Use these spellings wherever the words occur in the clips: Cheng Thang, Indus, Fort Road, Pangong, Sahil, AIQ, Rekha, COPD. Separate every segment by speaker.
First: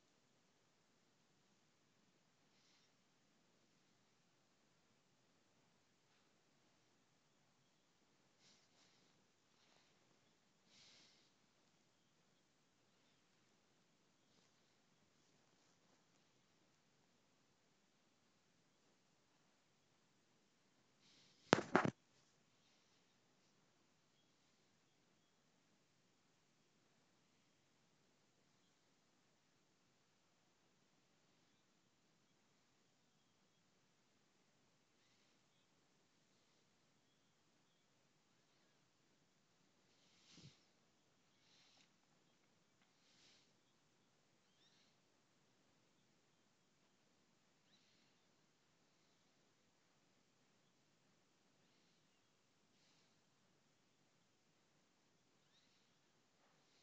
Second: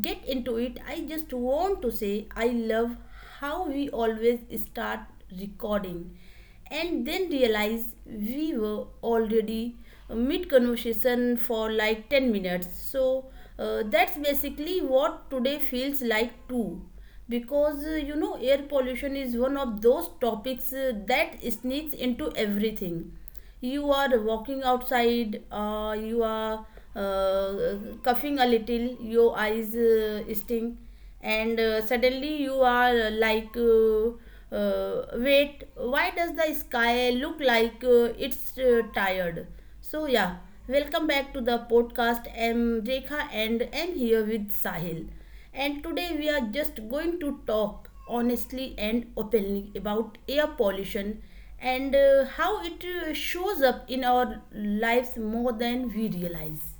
Speaker 1: get into it, I just want to say I love how we always start recording and then realize we were already mid conversation for like 10 minutes. So that's basically what today feels like too. Because you know, air pollution is one of those topics that sneaks into everything. You are walking outside, you are uh, coughing a little, your eyes sting, and suddenly you are wait, why does the sky look like it's tired? So yeah, welcome back to the podcast. I'm Rekha and I'm here with Sahil, and today we are just going to talk honestly and openly about air pollution and how it shows up in our lives more than we realize.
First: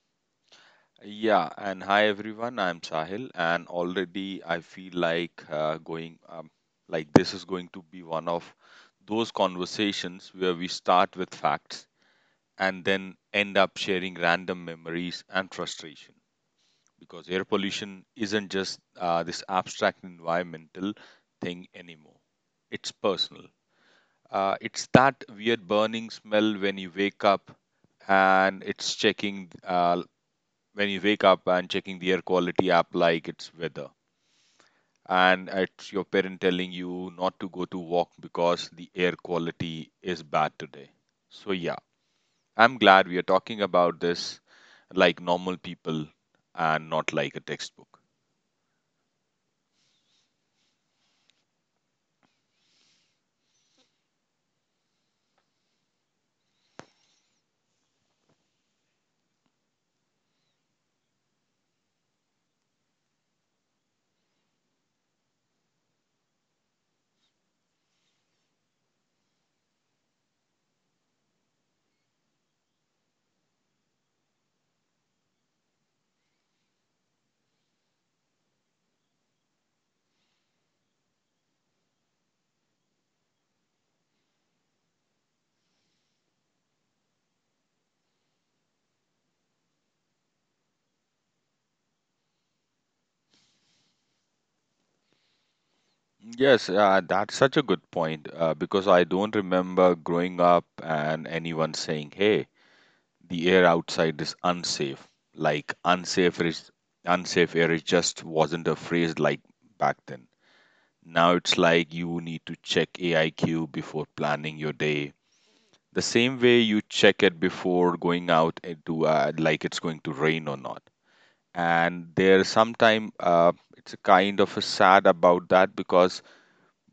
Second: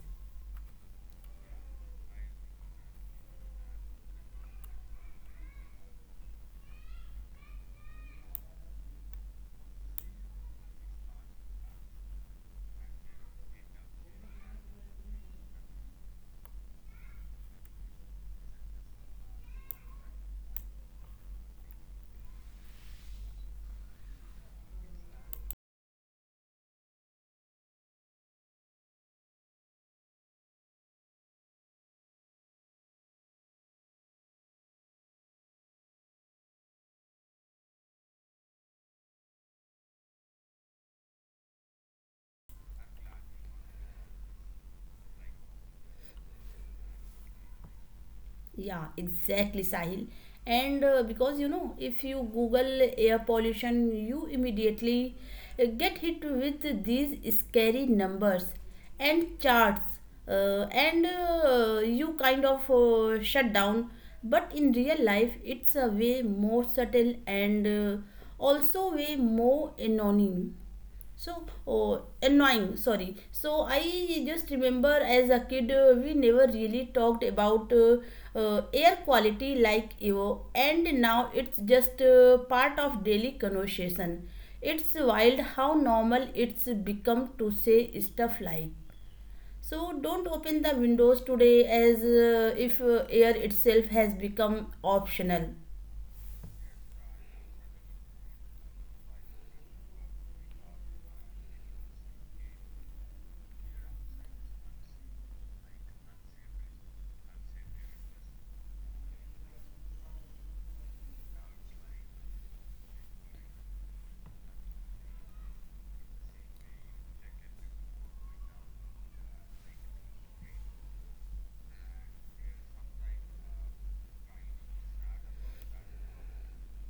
Speaker 2: Yeah, and hi everyone. I'm Sahil, and already I feel like like this is going to be one of those conversations where we start with facts and then end up sharing random memories and frustration. Because air pollution isn't just this abstract environmental thing anymore, it's personal. It's that weird burning smell when you wake up, and it's checking when you wake up and checking the air quality app like it's weather. And it's your parent telling you not to go to walk because the air quality is bad today. So, yeah, I'm glad we are talking about this like normal people and not like a textbook.
Speaker 1: Yeah, exactly, Sahil. And because you know, if you Google air pollution, you immediately get hit with these scary numbers and charts, and you kind of shut down. But in real life, it's a way more subtle and also way more annoying. So, oh, annoying, sorry. So I just remember as a kid, we never really talked about air quality like you, and now it's just part of daily conversation. It's wild how normal it's become to say stuff like, so don't open the windows today, as if air itself has become optional.
Speaker 2: Yes, that's such a good point because I don't remember growing up and anyone saying, hey, the air outside is unsafe. Like unsafe air is just wasn't a phrase like back then. Now it's like you need to check AIQ before planning your day. The same way you check it before going out into like it's going to rain or not. And there's sometime it's a kind of a sad about that because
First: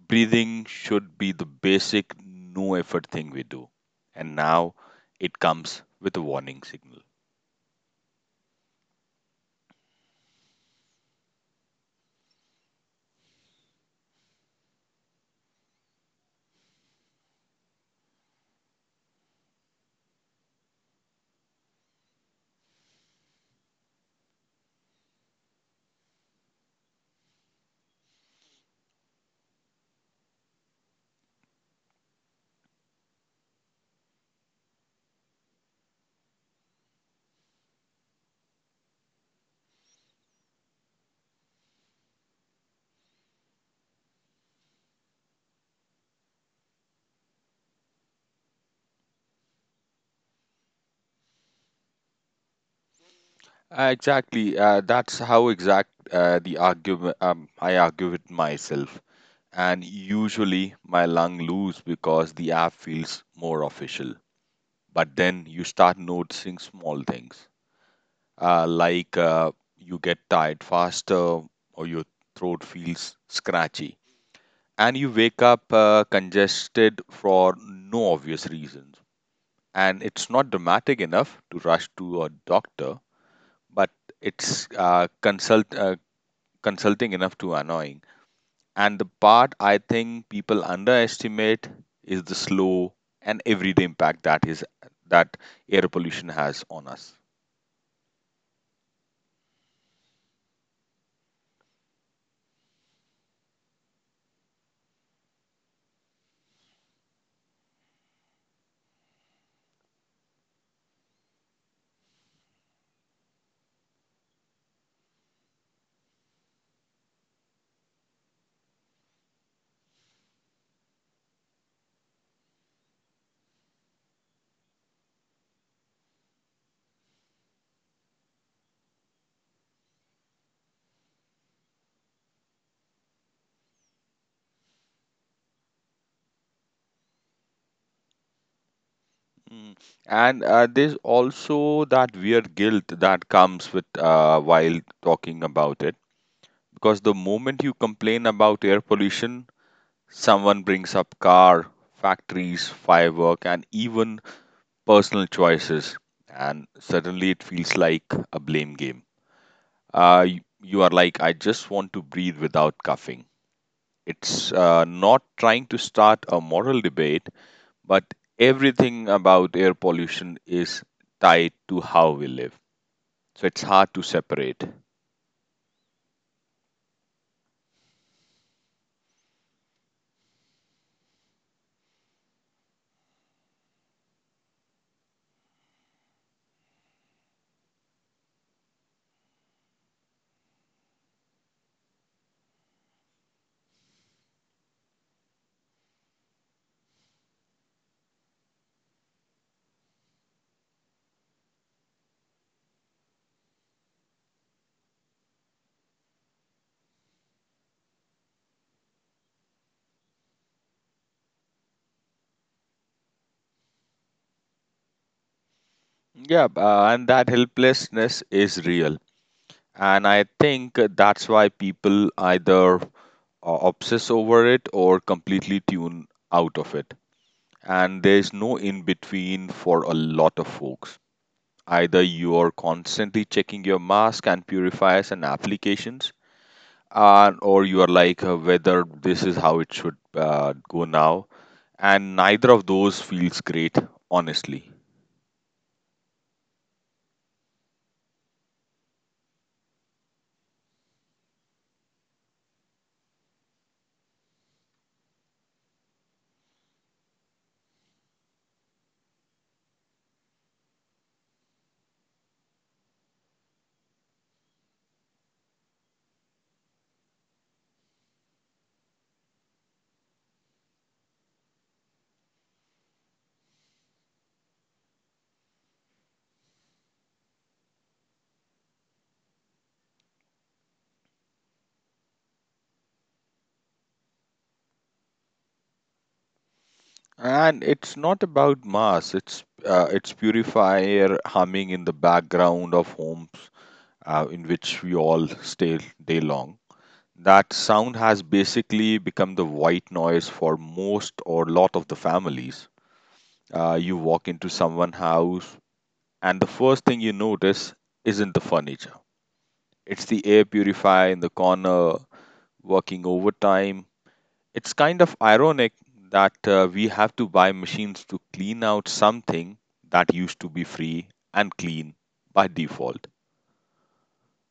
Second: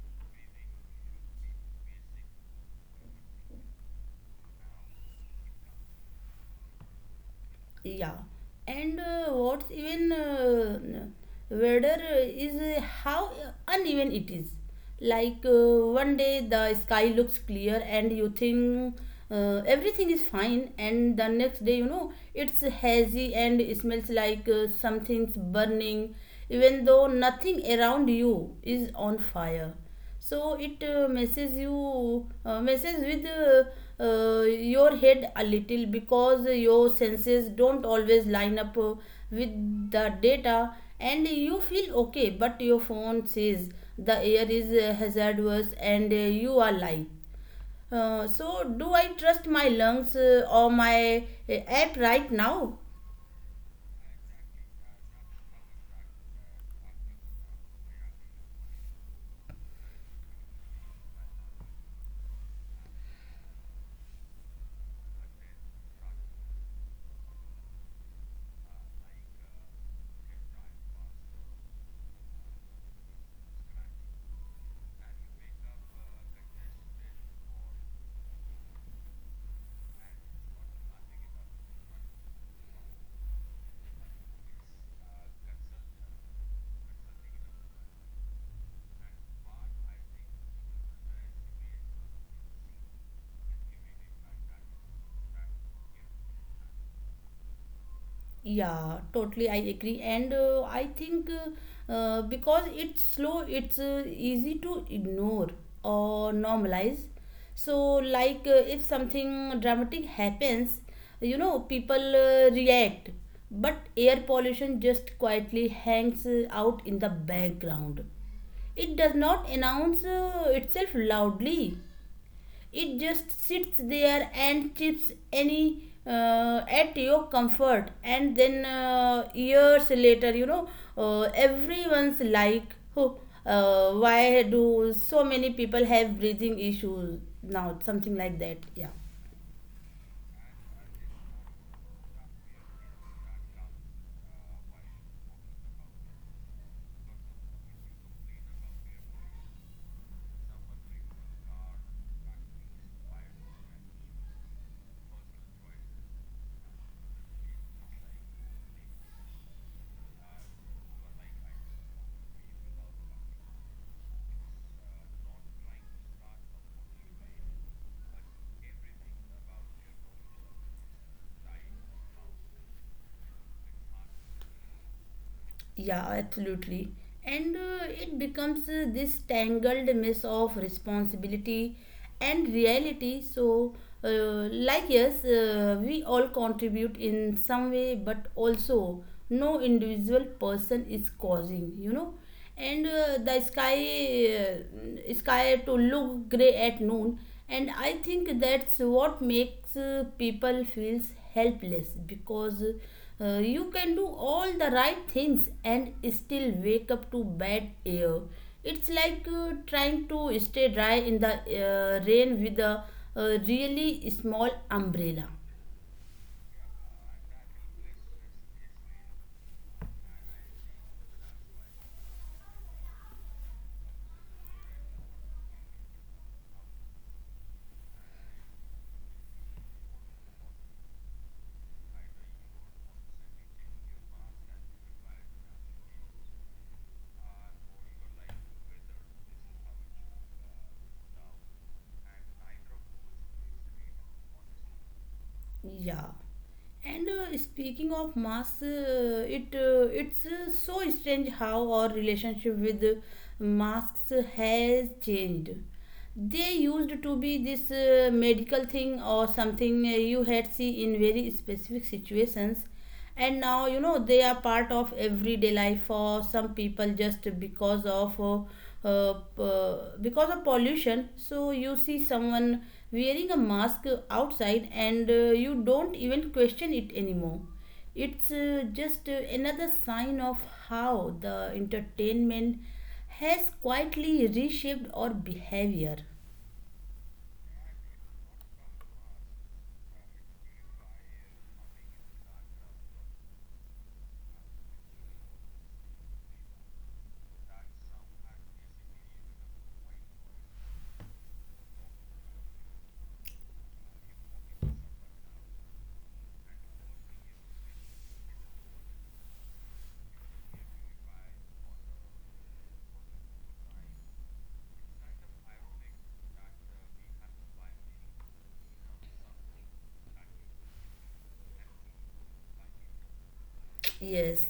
Speaker 2: breathing should be the basic no effort thing we do. And now it comes with a warning signal.
Speaker 1: Yeah. And what's even weather is how uneven it is. Like one day the sky looks clear and you think everything is fine, and the next day you know it's hazy and it smells like something's burning, even though nothing around you is on fire. So it messes with your head a little, because your senses don't always line up with the data. And you feel okay, but your phone says the air is hazardous, and you are lying. So do I trust my lungs or my app right now?
Speaker 2: Exactly. That's how exact the argument I argue with myself. And usually my lung lose because the app feels more official. But then you start noticing small things, like you get tired faster or your throat feels scratchy. And you wake up congested for no obvious reasons. And it's not dramatic enough to rush to a doctor, but it's consulting enough to annoying. And the part I think people underestimate is the slow and everyday impact that air pollution has on us.
Speaker 1: Yeah, totally. I agree. And I think because it's slow, it's easy to ignore or normalize. So, like, if something dramatic happens, you know, people react, but air pollution just quietly hangs out in the background. It does not announce itself loudly, it just sits there and chips any at your comfort. And then years later, you know, everyone's like, oh, why do so many people have breathing issues now? Something like that. Yeah.
Speaker 2: Mm. And there's also that weird guilt that comes with while talking about it, because the moment you complain about air pollution, someone brings up car, factories, firework, and even personal choices, and suddenly it feels like a blame game. You are like, I just want to breathe without coughing. It's not trying to start a moral debate, but everything about air pollution is tied to how we live. So it's hard to separate.
Speaker 1: Yeah, absolutely. And it becomes this tangled mess of responsibility and reality. So, uh, like, yes, we all contribute in some way, but also no individual person is causing, you know, and the sky sky to look gray at noon. And I think that's what makes people feels helpless, because you can do all the right things and still wake up to bad air. It's like trying to stay dry in the rain with a really small umbrella.
Speaker 2: And that helplessness is real. And I think that's why people either obsess over it or completely tune out of it. And there's no in between for a lot of folks. Either you are constantly checking your mask and purifiers and applications, and or you are like whether this is how it should go now. And neither of those feels great, honestly.
Speaker 1: Yeah. And speaking of masks, it's so strange how our relationship with masks has changed. They used to be this medical thing, or something you had see in very specific situations, and now you know they are part of everyday life for some people just because of because of pollution. So you see someone wearing a mask outside and you don't even question it anymore. It's just another sign of how the entertainment has quietly reshaped our behavior.
Speaker 2: And it's not about mass. It's purifier humming in the background of homes in which we all stay day long. That sound has basically become the white noise for most or lot of the families. You walk into someone's house, and the first thing you notice isn't the furniture. It's the air purifier in the corner working overtime. It's kind of ironic that we have to buy machines to clean out something that used to be free and clean by default.
Speaker 1: Yes,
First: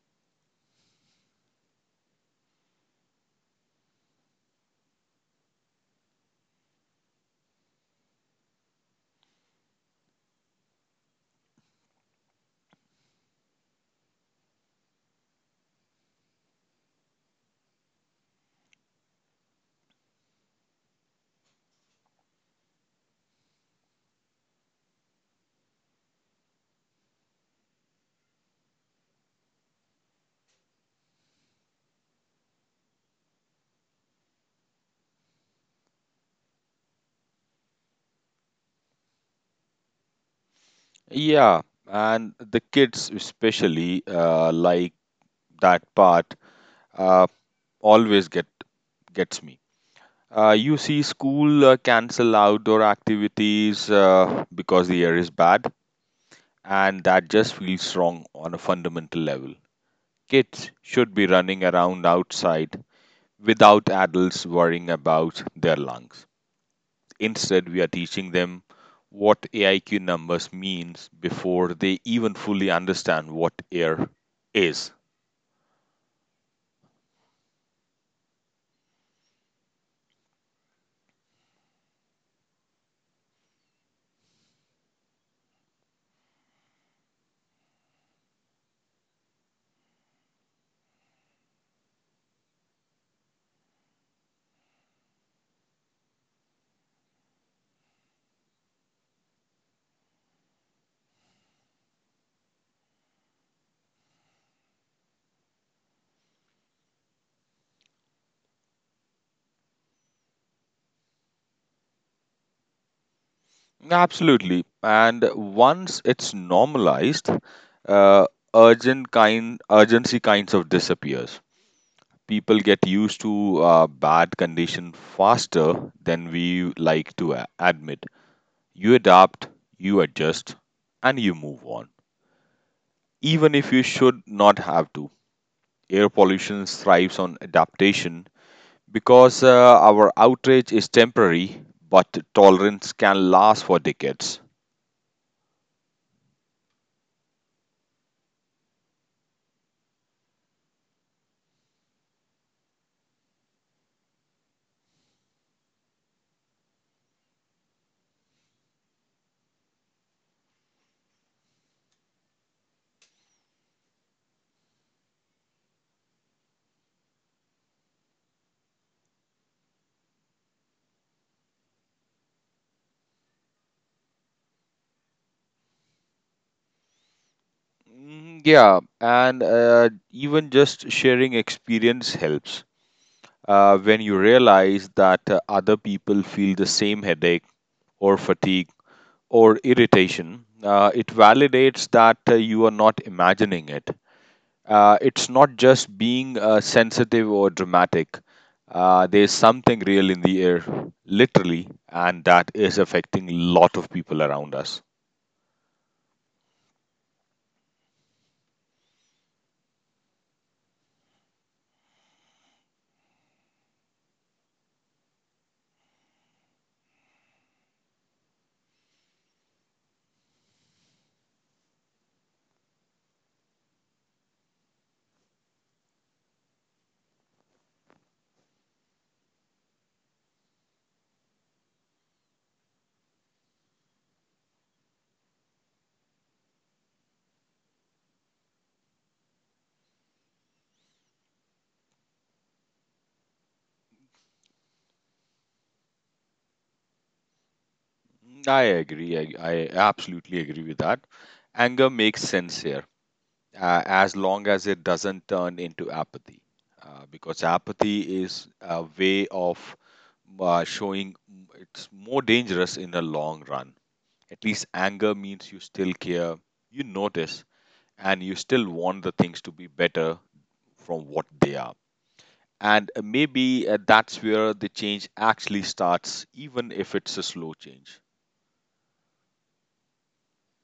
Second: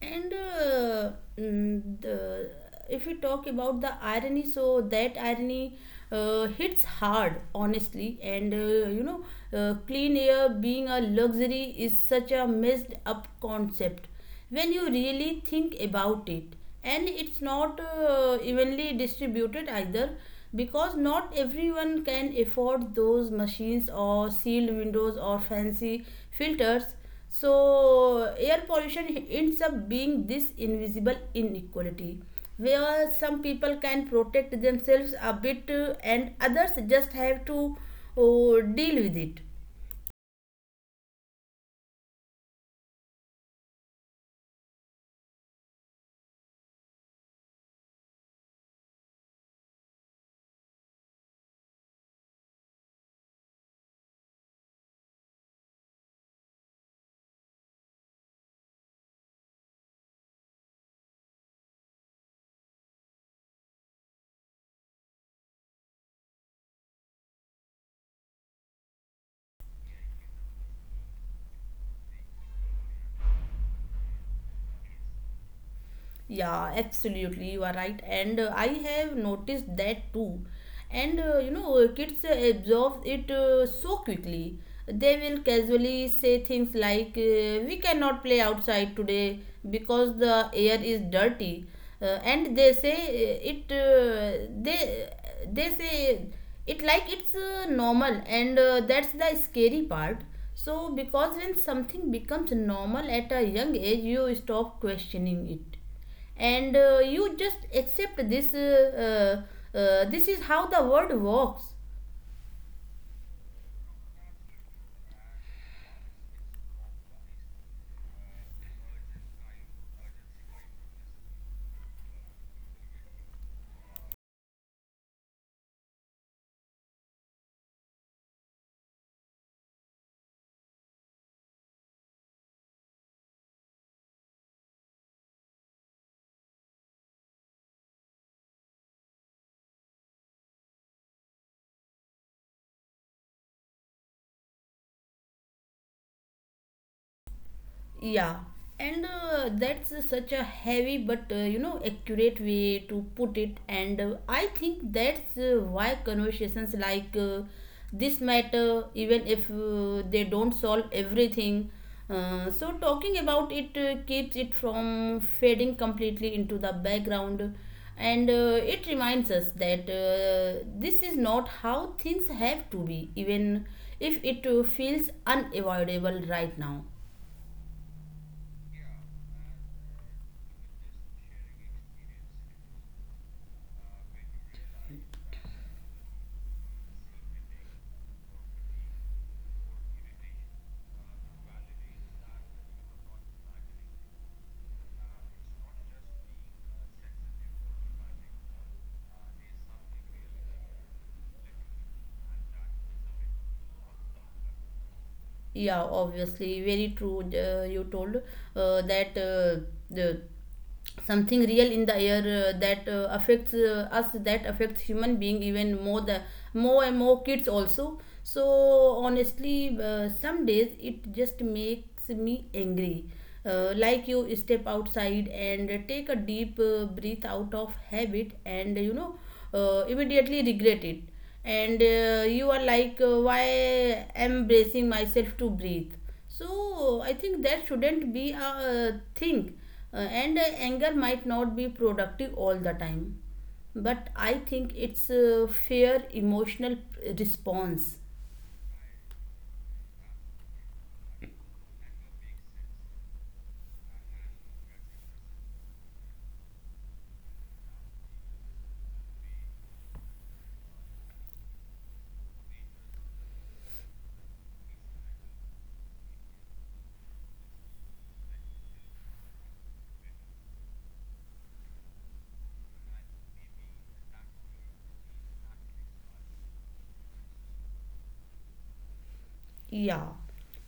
Speaker 1: and mm, the, if we talk about the irony, so that irony hits hard, honestly. And you know, clean air being a luxury is such a messed up concept when you really think about it. And it's not evenly distributed either, because not everyone can afford those machines or sealed windows or fancy filters. So air pollution ends up being this invisible inequality, where some people can protect themselves a bit and others just have to deal with it.
Speaker 2: Yeah, and the kids especially like that part uh, always get gets me. You see, school cancel outdoor activities because the air is bad, and that just feels wrong on a fundamental level. Kids should be running around outside without adults worrying about their lungs. Instead, we are teaching them what AIQ numbers means before they even fully understand what air is.
Speaker 1: Yeah, absolutely, you are right. And I have noticed that too. And you know, kids absorb it so quickly. They will casually say things like, we cannot play outside today because the air is dirty. And they say it, they say it like it's normal, and that's the scary part. So, because when something becomes normal at a young age, you stop questioning it, and you just accept this, this is how the world works.
Speaker 2: Absolutely. And once it's normalized, uh, urgent kind urgency kinds of disappears. People get used to bad condition faster than we like to admit. You adapt, you adjust, and you move on. Even if you should not have to. Air pollution thrives on adaptation because our outrage is temporary, but tolerance can last for decades.
Speaker 1: Yeah, and that's such a heavy but you know accurate way to put it, and I think that's why conversations like this matter, even if they don't solve everything. So talking about it keeps it from fading completely into the background, and it reminds us that this is not how things have to be, even if it feels unavoidable right now.
Speaker 2: Yeah, and even just sharing experience helps. When you realize that other people feel the same headache or fatigue or irritation, it validates that you are not imagining it. It's not just being sensitive or dramatic. There's something real in the air, literally, and that is affecting a lot of people around us.
Speaker 1: Yeah, obviously, very true. You told that the something real in the air that affects us, that affects human being, even more the more and more kids also. So honestly, some days it just makes me angry. Like you step outside and take a deep breath out of habit, and you know immediately regret it. And you are like, why am bracing myself to breathe? So I think that shouldn't be a thing. And Anger might not be productive all the time, but I think it's a fair emotional response.
Speaker 2: I agree. I absolutely agree with that. Anger makes sense here, as long as it doesn't turn into apathy, because apathy is a way of showing it's more dangerous in the long run. At least anger means you still care, you notice, and you still want the things to be better from what they are. And maybe that's where the change actually starts, even if it's a slow change.
Speaker 1: Yeah,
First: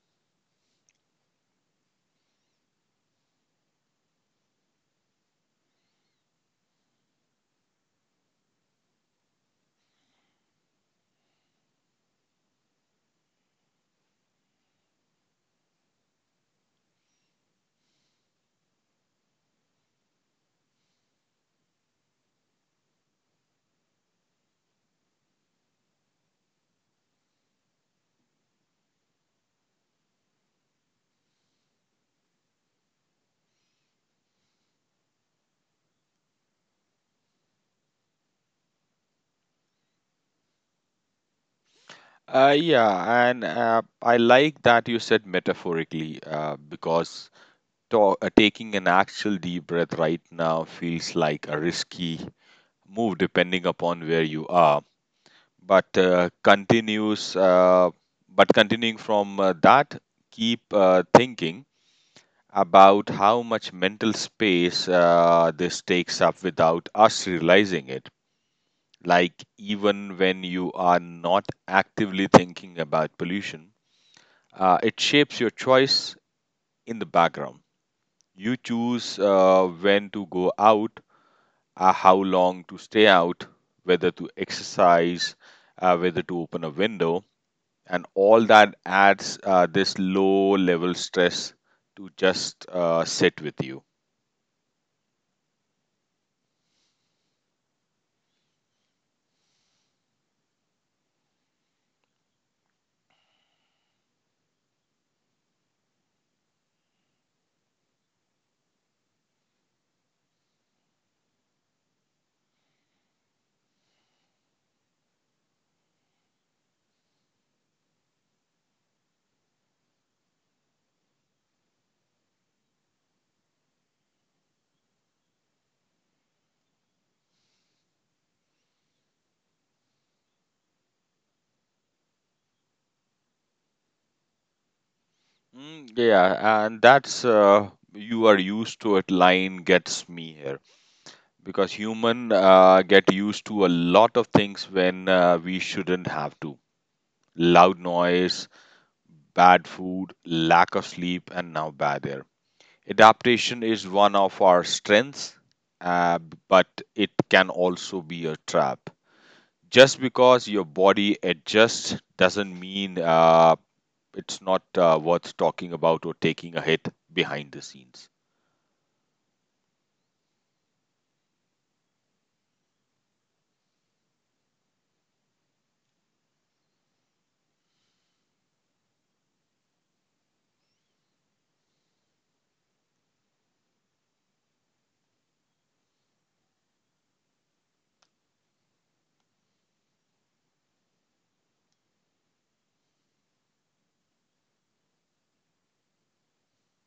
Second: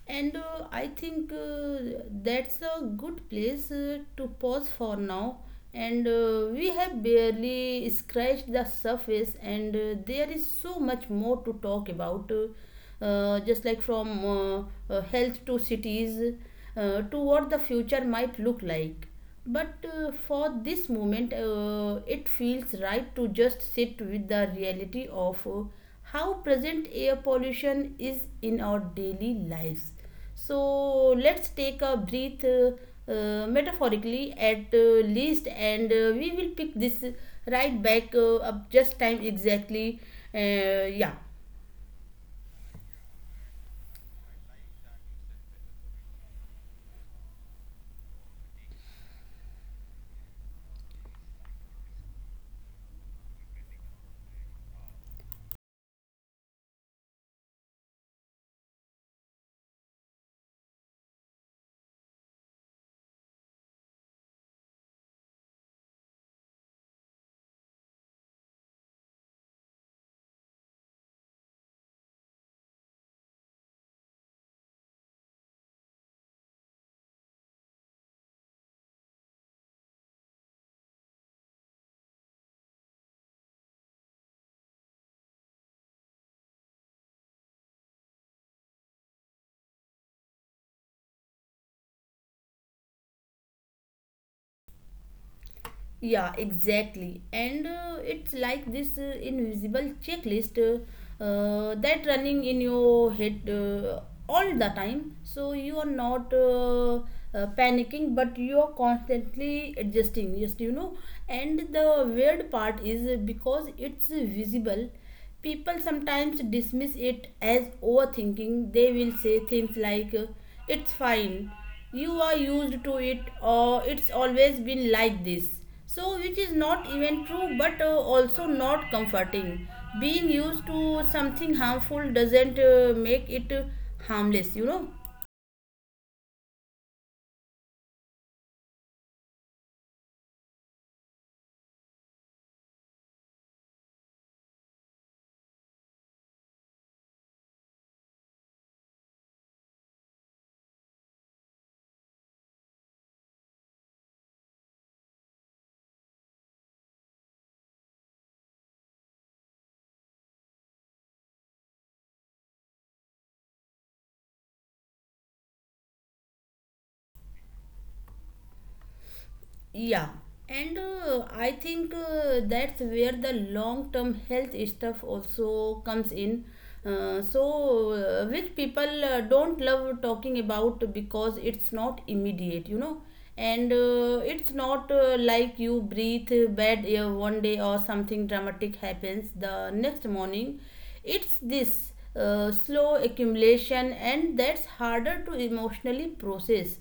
Speaker 1: and I think that's a good place to pause for now. And we have barely scratched the surface, and there is so much more to talk about. Just like from health to cities, to what the future might look like. But for this moment, it feels right to just sit with the reality of how present air pollution is in our daily lives. So let's take a breath, metaphorically at least, and we will pick this right back up just time exactly. Yeah.
Speaker 2: Yeah, and I like that you said metaphorically because taking an actual deep breath right now feels like a risky move depending upon where you are. But uh, continues, uh, but continuing from that, keep thinking about how much mental space this takes up without us realizing it. Like even when you are not actively thinking about pollution. It shapes your choice in the background. You choose when to go out, how long to stay out, whether to exercise, whether to open a window, and all that adds this low level stress to just sit with you.
Speaker 1: Yeah, exactly. And it's like this invisible checklist that running in your head all the time. So you are not panicking, but you are constantly adjusting. Yes, you know. And the weird part is because it's visible, people sometimes dismiss it as overthinking. They will say things like, "It's fine." You are used to it, or it's always been like this, so which is not even true, but also not comforting. Being used to something harmful doesn't make it harmless, you know.
Speaker 2: Yeah, and that's you are used to it. Line gets me here because human get used to a lot of things when we shouldn't have to. Loud noise, bad food, lack of sleep, and now bad air. Adaptation is one of our strengths, uh, but it can also be a trap. Just because your body adjusts doesn't mean it's not worth talking about or taking a hit behind the scenes.
Speaker 1: Yeah, and I think that's where the long term health stuff also comes in. Which people don't love talking about because it's not immediate, you know, and it's not like you breathe bad air one day or something dramatic happens the next morning. It's this slow accumulation, and that's harder to emotionally process.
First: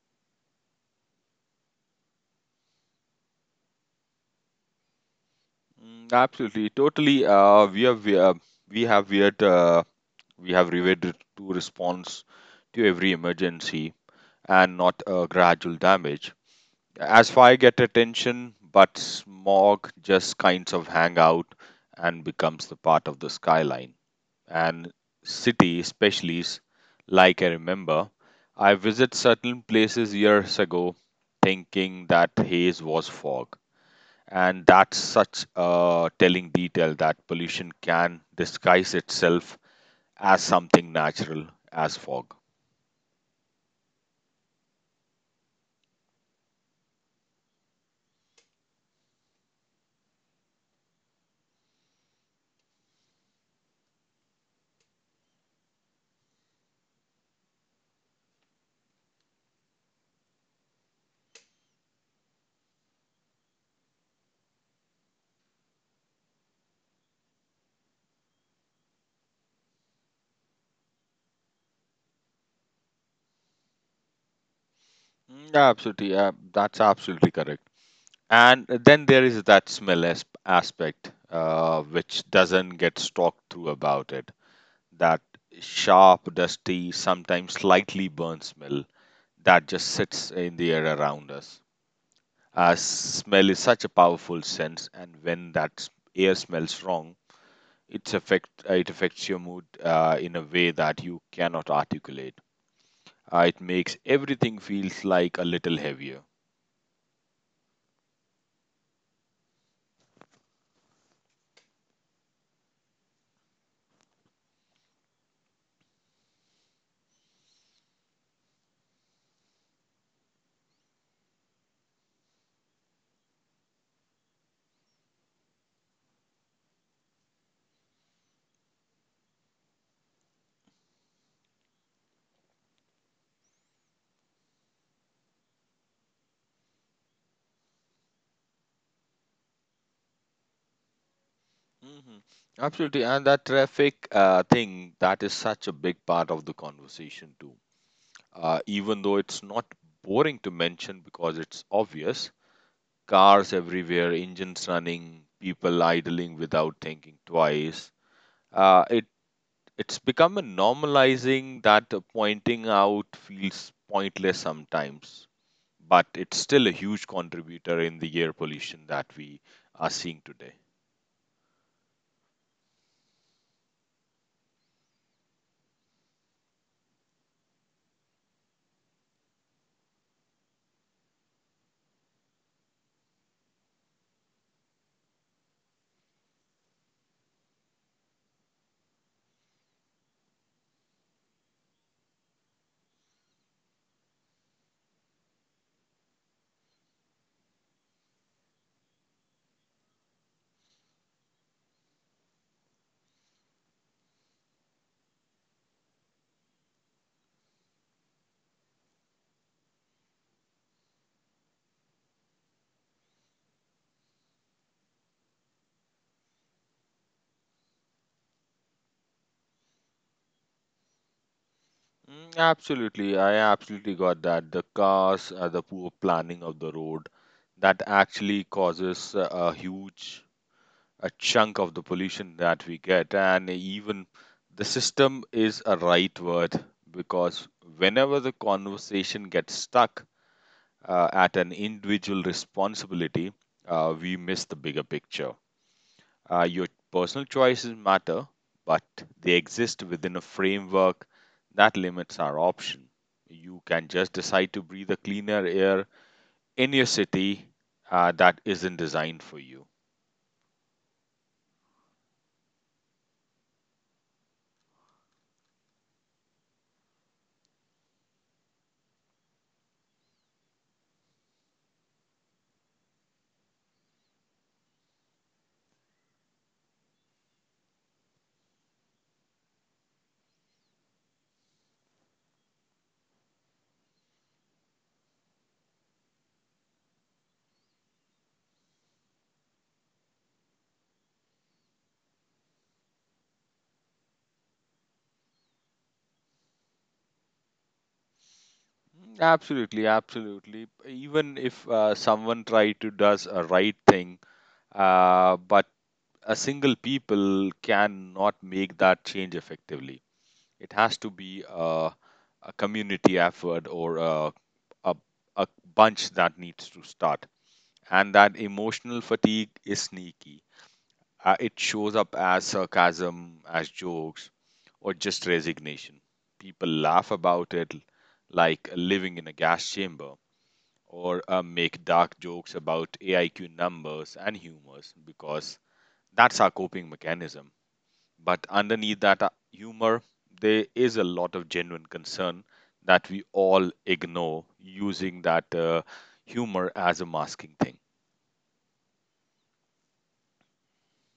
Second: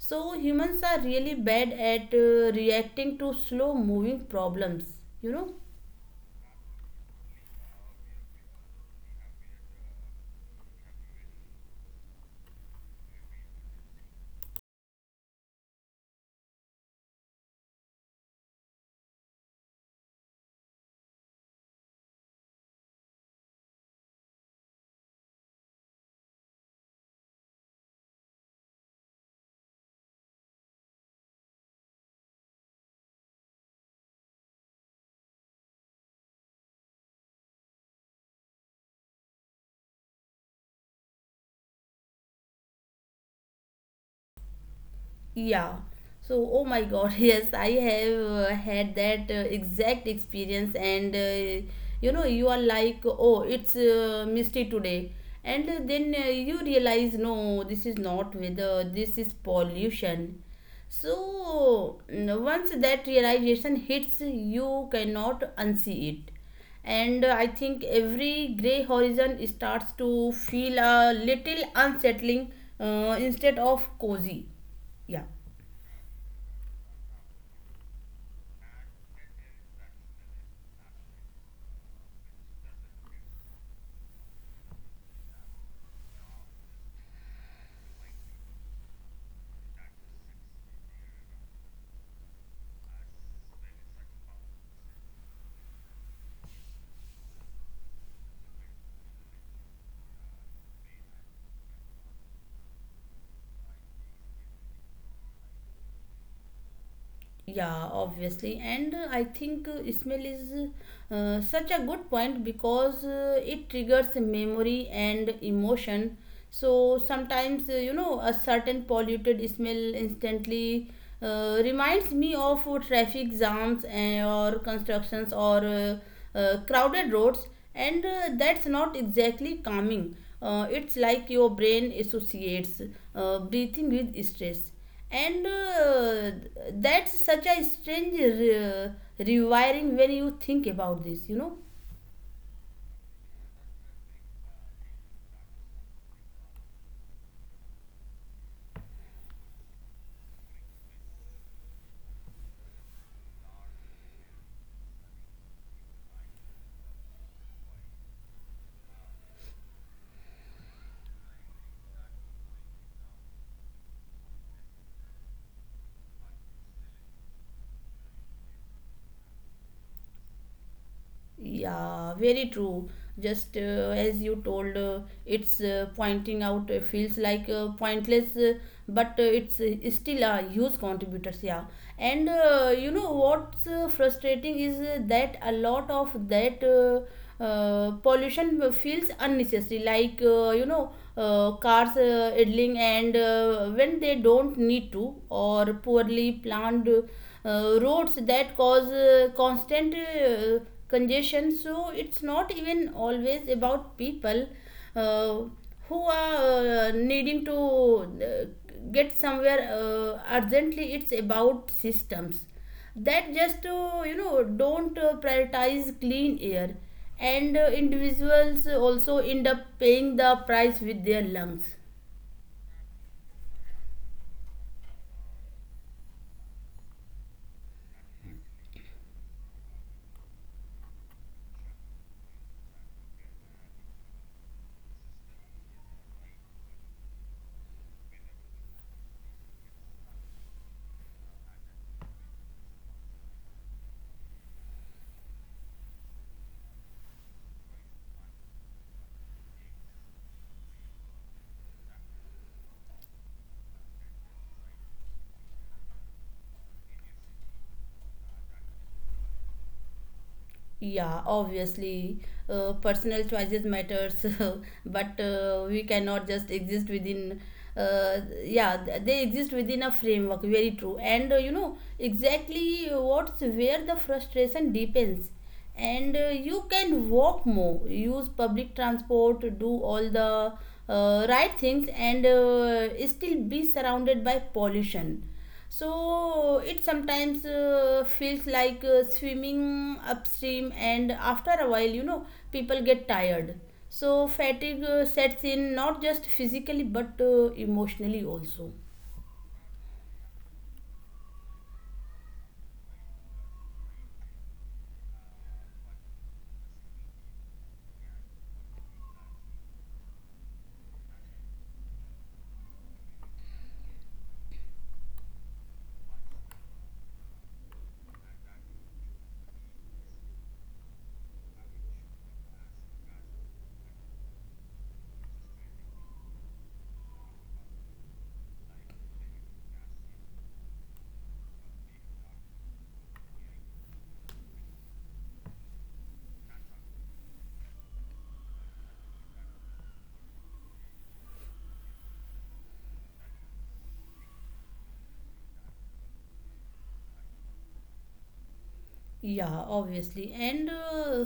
Speaker 1: So humans are really bad at reacting to slow moving problems, you know.
Speaker 2: Absolutely, totally. We have weird we have reverted to response to every emergency and not a gradual damage. As fire get attention, but smog just kinds of hang out and becomes the part of the skyline. And city, like I remember, I visit certain places years ago thinking that haze was fog. And that's such a telling detail that pollution can disguise itself as something natural as fog.
Speaker 1: Yeah. So, oh my God, yes, I have had that exact experience, and you know, you are like, oh, it's misty today, and then you realize, no, this is not weather, this is pollution. So, mm, once that realization hits, you cannot unsee it. And I think every gray horizon starts to feel a little unsettling instead of cozy. Yeah.
Speaker 2: Yeah, absolutely. Yeah, that's absolutely correct. And then there is that smell aspect, which doesn't get talked through about it. That sharp, dusty, sometimes slightly burnt smell that just sits in the air around us. As smell is such a powerful sense, and when air smells wrong, it affects your mood in a way that you cannot articulate. It makes everything feels like a little heavier.
Speaker 1: Yeah, obviously. And I think smell is such a good point because it triggers memory and emotion. So sometimes, you know, a certain polluted smell instantly reminds me of traffic jams and, or constructions or crowded roads, and that's not exactly calming. It's like your brain associates breathing with stress, and that's such a strange rewiring when you think about this, you know.
Speaker 2: Mhm. Absolutely, and that traffic thing that is such a big part of the conversation too. Even though it's not boring to mention because it's obvious, cars everywhere, engines running, people idling without thinking twice. It it's become a normalizing that pointing out feels pointless sometimes, but it's still a huge contributor in the air pollution that we are seeing today.
Speaker 1: Yeah, very true. Just as you told, it's pointing out feels like pointless, but it's still a huge contributors. Yeah, and you know what's frustrating is that a lot of that pollution feels unnecessary. Like you know, cars idling and when they don't need to, or poorly planned roads that cause constant. Congestion, so it's not even always about people uh, who are needing to get somewhere urgently. It's about systems that just to you know don't prioritize clean air, and individuals also end up paying the price with their lungs.
Speaker 2: Absolutely, I absolutely got that. The cars, the poor planning of the road, that actually causes a huge a chunk of the pollution that we get, and even the system is a right word because whenever the conversation gets stuck at an individual responsibility, we miss the bigger picture. Your personal choices matter, but they exist within a framework that limits our option. You can just decide to breathe a cleaner air in your city that isn't designed for you.
Speaker 1: Yeah, obviously, personal choices matters, but we cannot just exist within. Yeah, they exist within a framework. Very true, and you know exactly what's where the frustration deepens, and you can walk more, use public transport, do all the right things, and still be surrounded by pollution. So it sometimes feels like swimming upstream, and after a while, you know, people get tired. So fatigue sets in, not just physically but emotionally also.
Speaker 2: Absolutely, absolutely. Even if someone try to does a right thing, but a single people cannot make that change effectively. It has to be a community effort or a, a bunch that needs to start. And that emotional fatigue is sneaky. It shows up as sarcasm, as jokes, or just resignation. People laugh about it like living in a gas chamber or make dark jokes about AIQ numbers and humors because that's our coping mechanism. But underneath that humor, there is a lot of genuine concern that we all ignore using that humor as a masking thing.
Speaker 1: Yeah, obviously. And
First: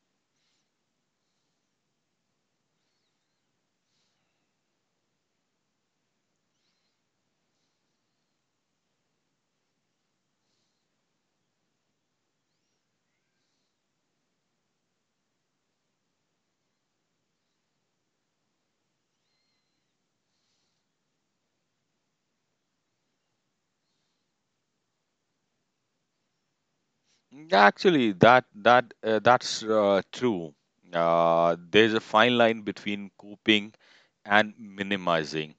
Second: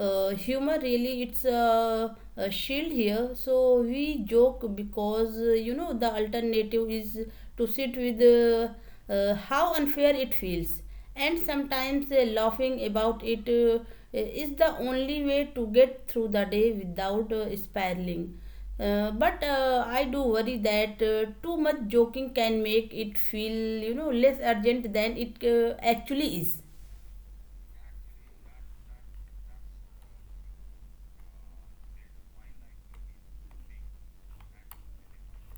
Speaker 1: Humor really, it's a shield here. So we joke because you know the alternative is to sit with how unfair it feels. And sometimes laughing about it is the only way to get through the day without spiraling. But I do worry that too much joking can make it feel, you know, less urgent than it actually is.
Speaker 2: Actually, that that That's true. There's a fine line between coping and minimizing,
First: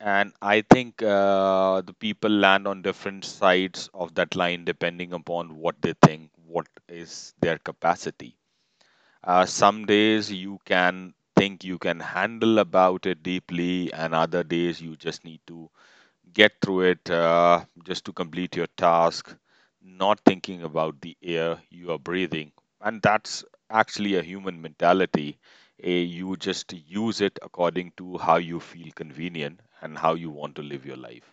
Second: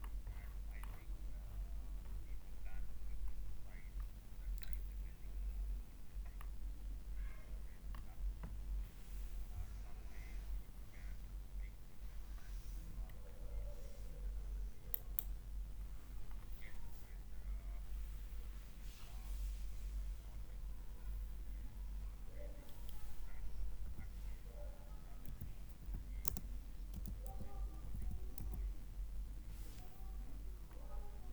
Speaker 2: and I think the people land on different sides of that line depending upon what they think, what is their capacity. Some days you can think you can handle about it deeply, and other days you just need to get through it just to complete your task, not thinking about the air you are breathing. And that's actually a human mentality. Eh, you just use it according to how you feel convenient and how you want to live your life.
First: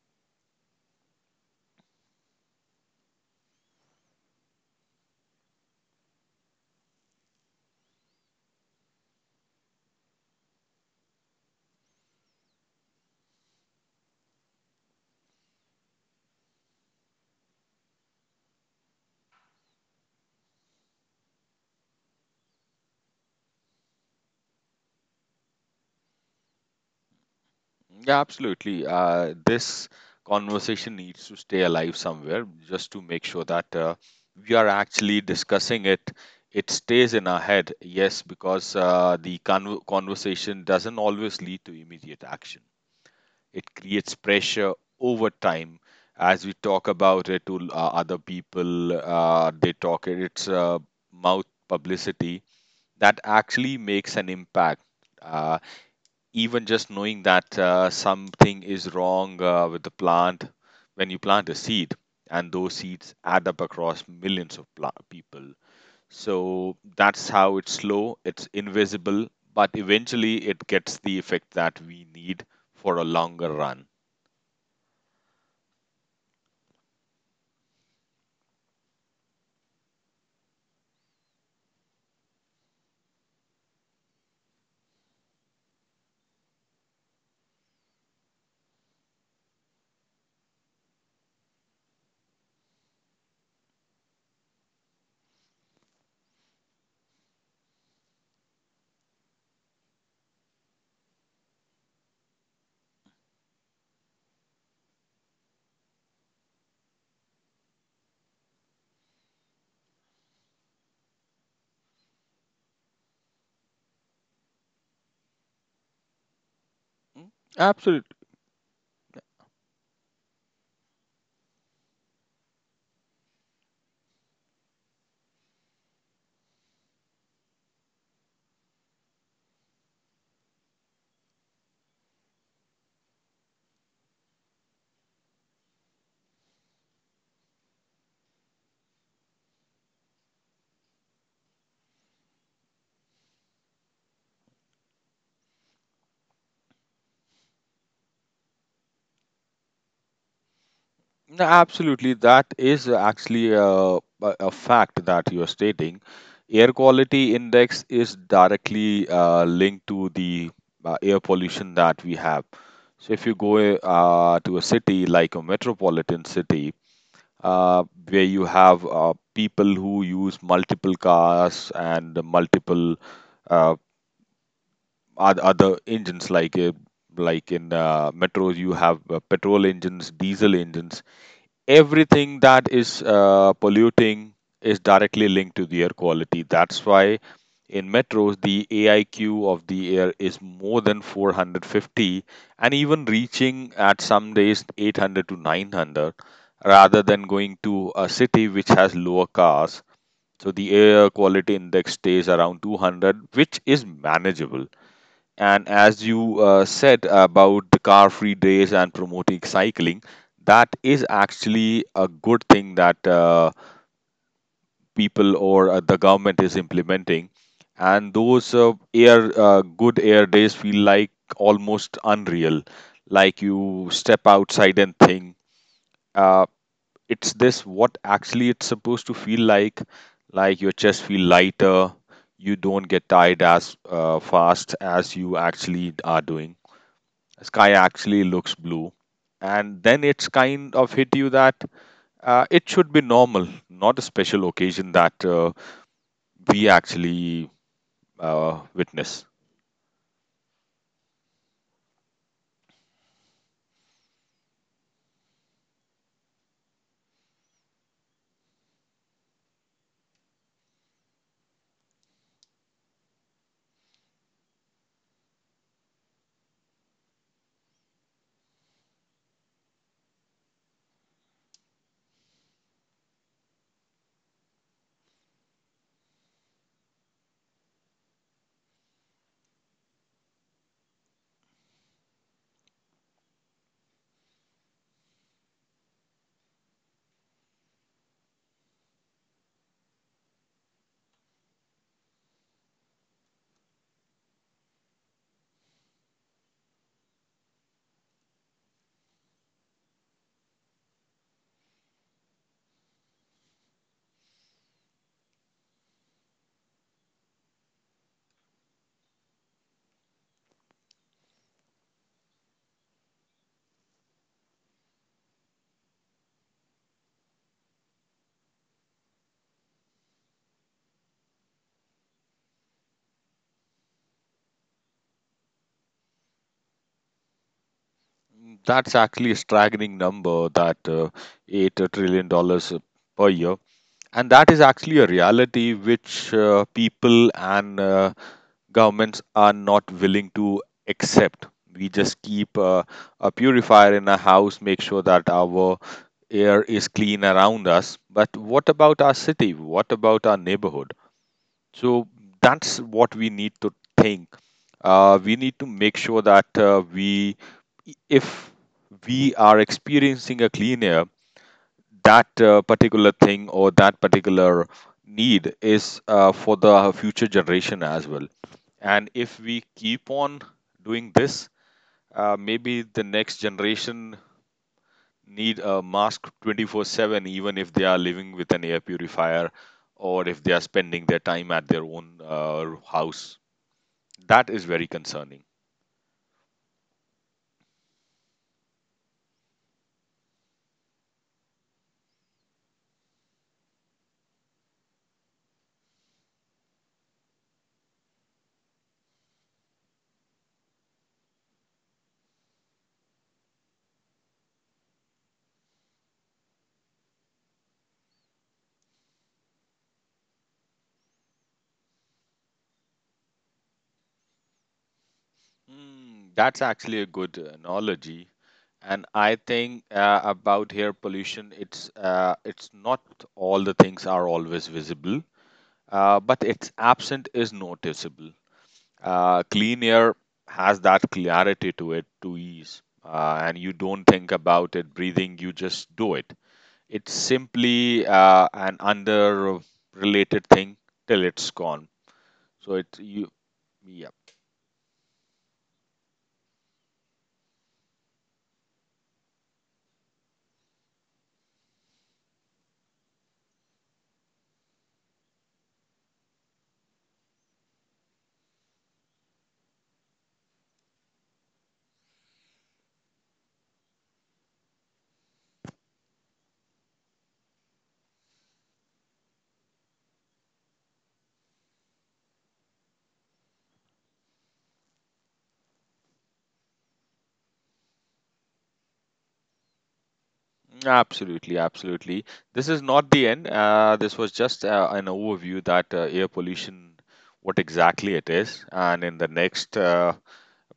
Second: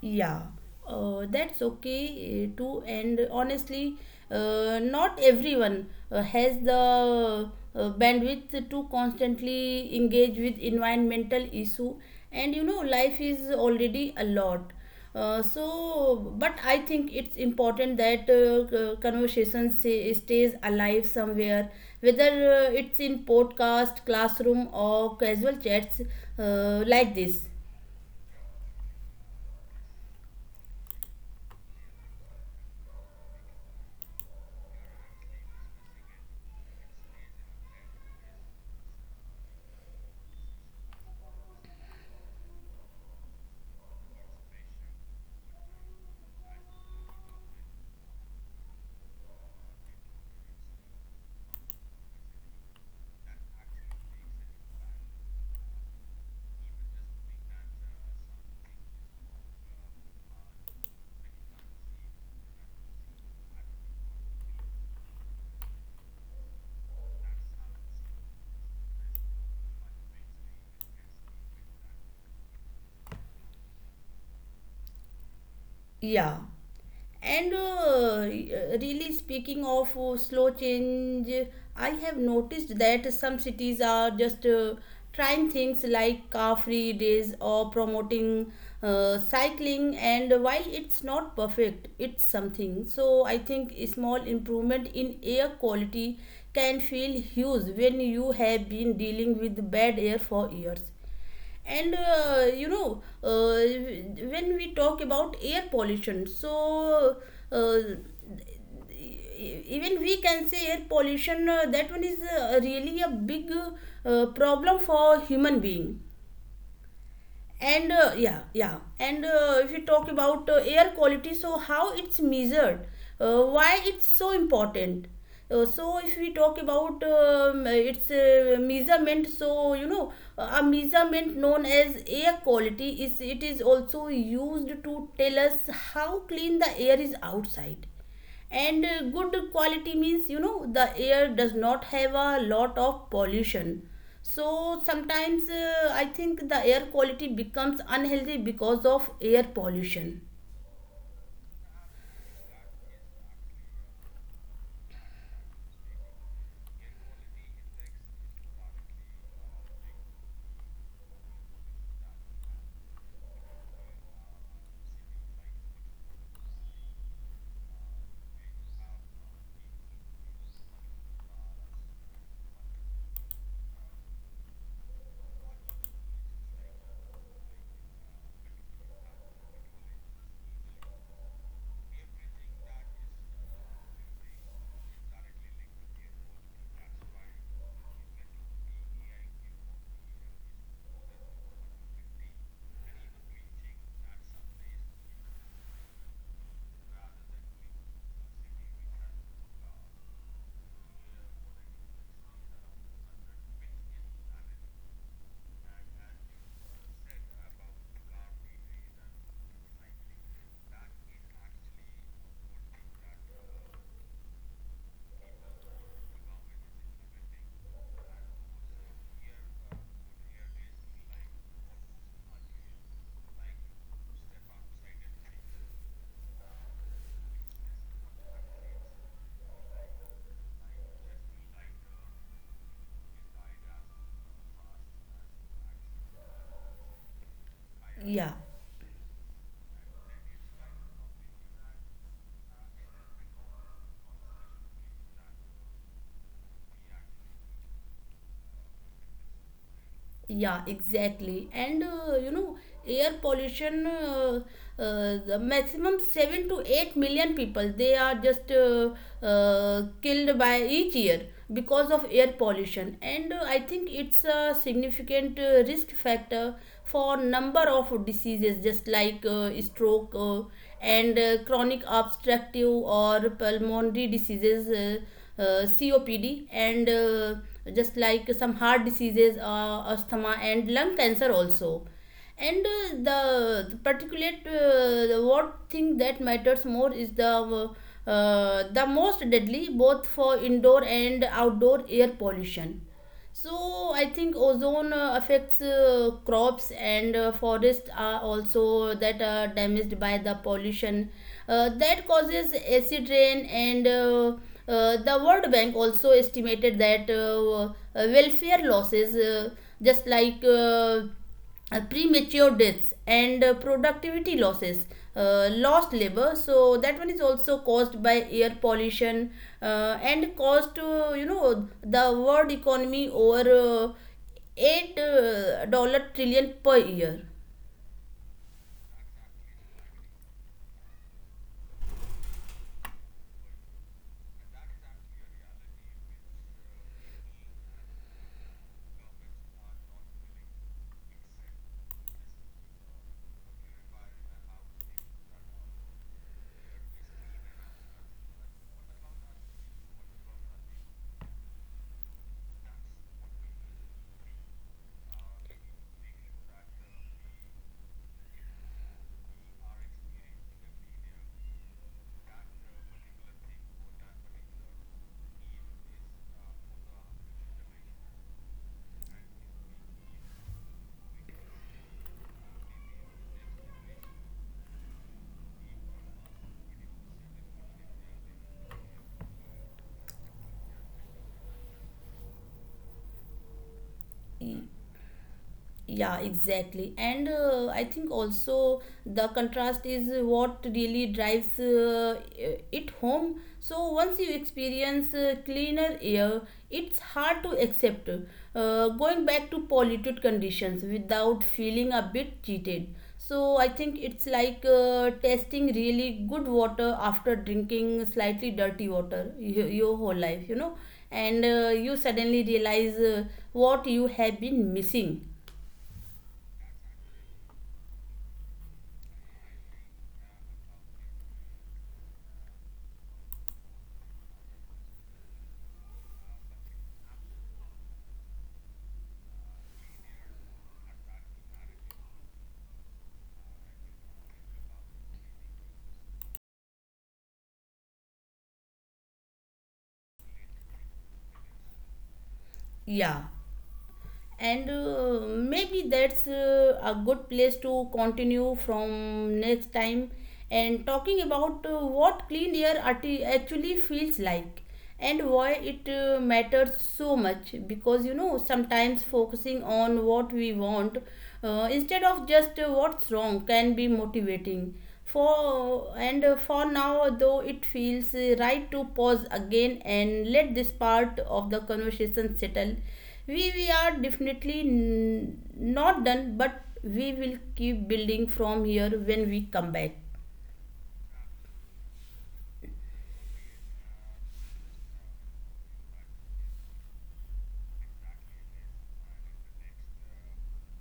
Speaker 1: Yeah, that's okay too. And honestly, not everyone has the bandwidth to constantly engage with environmental issue. And you know, life is already a lot. So but I think it's important that conversation say, stays alive somewhere, whether it's in podcast, classroom, or casual chats like this.
Speaker 2: Yeah, absolutely. This conversation needs to stay alive somewhere just to make sure that we are actually discussing it. It stays in our head, yes, because conversation doesn't always lead to immediate action. It creates pressure over time as we talk about it to other people. They talk it. It's mouth publicity that actually makes an impact. Uh, Even just knowing that something is wrong with the plant when you plant a seed, and those seeds add up across millions of people. So that's how it's slow, it's invisible, but eventually it gets the effect that we need for a longer run.
Speaker 1: Yeah. And really, speaking of slow change, I have noticed that some cities are just trying things like car free days or promoting cycling. And while it's not perfect, it's something. So I think a small improvement in air quality can feel huge when you have been dealing with bad air for years. And you know, when we talk about air pollution, so uh, even we can say air pollution, that one is really a big problem for human being.
Speaker 2: Mm,
Speaker 1: And
Speaker 2: absolutely.
Speaker 1: yeah, yeah. And if you talk about air quality, so how it's measured, why it's so important, so if we talk about its measurement, so you know, a measurement known as air quality, is it is also used to tell us how clean the air is outside. And good quality means, you know, the air does not have a lot of pollution. So sometimes I think the air quality becomes unhealthy because of air pollution.
Speaker 2: No, absolutely, that is actually a fact that you are stating. Air quality index is directly linked to the air pollution that we have. So, if you go to a city like a metropolitan city, uh, where you have people who use multiple cars and multiple uh, other engines, like in metros, you have petrol engines, diesel engines, everything that is polluting is directly linked to the air quality. That's why in metros, the AIQ of the air is more than 450, and even reaching at some days 800 to 900, rather than going to a city which has lower cars. So the air quality index stays around 200, which is manageable. And as you said about the car free days and promoting cycling, that is actually a good thing that people or the government is implementing. And those air good air days feel like almost unreal. Like you step outside and think, uh, it's this what actually it's supposed to feel like. Like your chest feel lighter. You don't get tired as fast as you actually are doing, sky actually
Speaker 1: Yeah.
Speaker 2: looks blue, and then it's kind of hit you that it should be normal, not a special occasion that we actually witness.
Speaker 1: Yeah, exactly. And you know, air pollution, the maximum 7 to 8 million people, they are just killed by each year because of air pollution. And I think it's a significant risk factor for number of diseases, just like stroke, and chronic obstructive or pulmonary diseases, copd, and just like some heart diseases, asthma, and lung cancer also. And the particulate, the what thing that matters more is the most deadly, both for indoor and outdoor air pollution. So I think ozone affects crops, and forests are also that are damaged by the pollution that causes acid rain. And the world bank also estimated that welfare losses, just like premature deaths, and productivity losses, lost labor, so that one is also caused by air pollution, and caused to, you know, the world economy over 8 dollar trillion per year.
Speaker 2: That's actually a staggering number, that 8 trillion dollars per year, and that is actually a reality which people and governments are not willing to accept. We just keep a purifier in our house, make sure that our air is clean around us, but what about our city? What about our neighborhood? So that's what we need to think. We need to make sure that if we are experiencing a clean air, that particular thing or that particular need is for the future generation as well. And if we keep on doing this, maybe the next generation need a mask 24/7, even if they are living with an air purifier or if they are spending their time at their own house. That is very concerning.
Speaker 1: Yeah, exactly. And I think also the contrast is what really drives it home. So once you experience cleaner air, it's hard to accept going back to polluted conditions without feeling a bit cheated. So I think it's like tasting really good water after drinking slightly dirty water your whole life, you know. And you suddenly realize what you have been missing.
Speaker 2: Hmm, that's actually a good analogy. And I think about air pollution, it's not all the things are always visible, but its absent is noticeable. Clean air has that clarity to it, to ease, and you don't think about it breathing, you just do it. It's simply an under related thing till it's gone. So it's
Speaker 1: Yeah,
Speaker 2: you, yeah,
Speaker 1: and maybe that's a good place to continue from next time, and talking about what clean air actually feels like, and why it matters so much. Because you know, sometimes focusing on what we want, instead of just what's wrong, can be motivating for. And for now though, it feels right to pause again and let this part of the conversation settle. We are definitely not done, but we will keep building from here when we come back.
Speaker 2: absolutely, absolutely. This is not the end. This was just an overview that air pollution, what exactly it is, and in the next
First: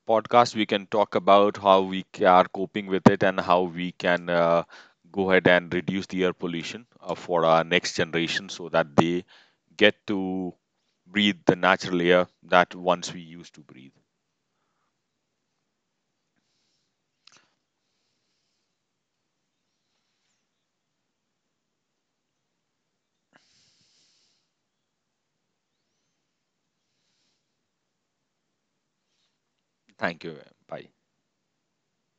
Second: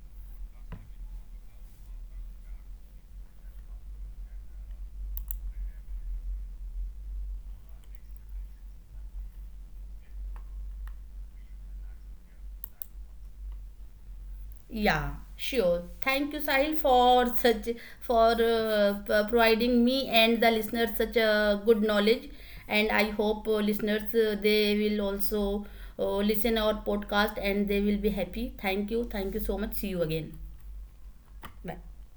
Speaker 2: podcast, we can talk about how are coping with it and how we can go ahead and reduce the air pollution for our next generation so that they get to breathe the natural air that once we used to breathe.
Speaker 1: Yeah, sure. Thank you, Sahil, for such, for providing me and the listeners such a good knowledge. And I hope listeners, they will also listen our podcast and they will be happy. Thank you. Thank you so much. See you
Speaker 2: Thank
Speaker 1: again.
Speaker 2: you. Bye.
Speaker 1: Bye.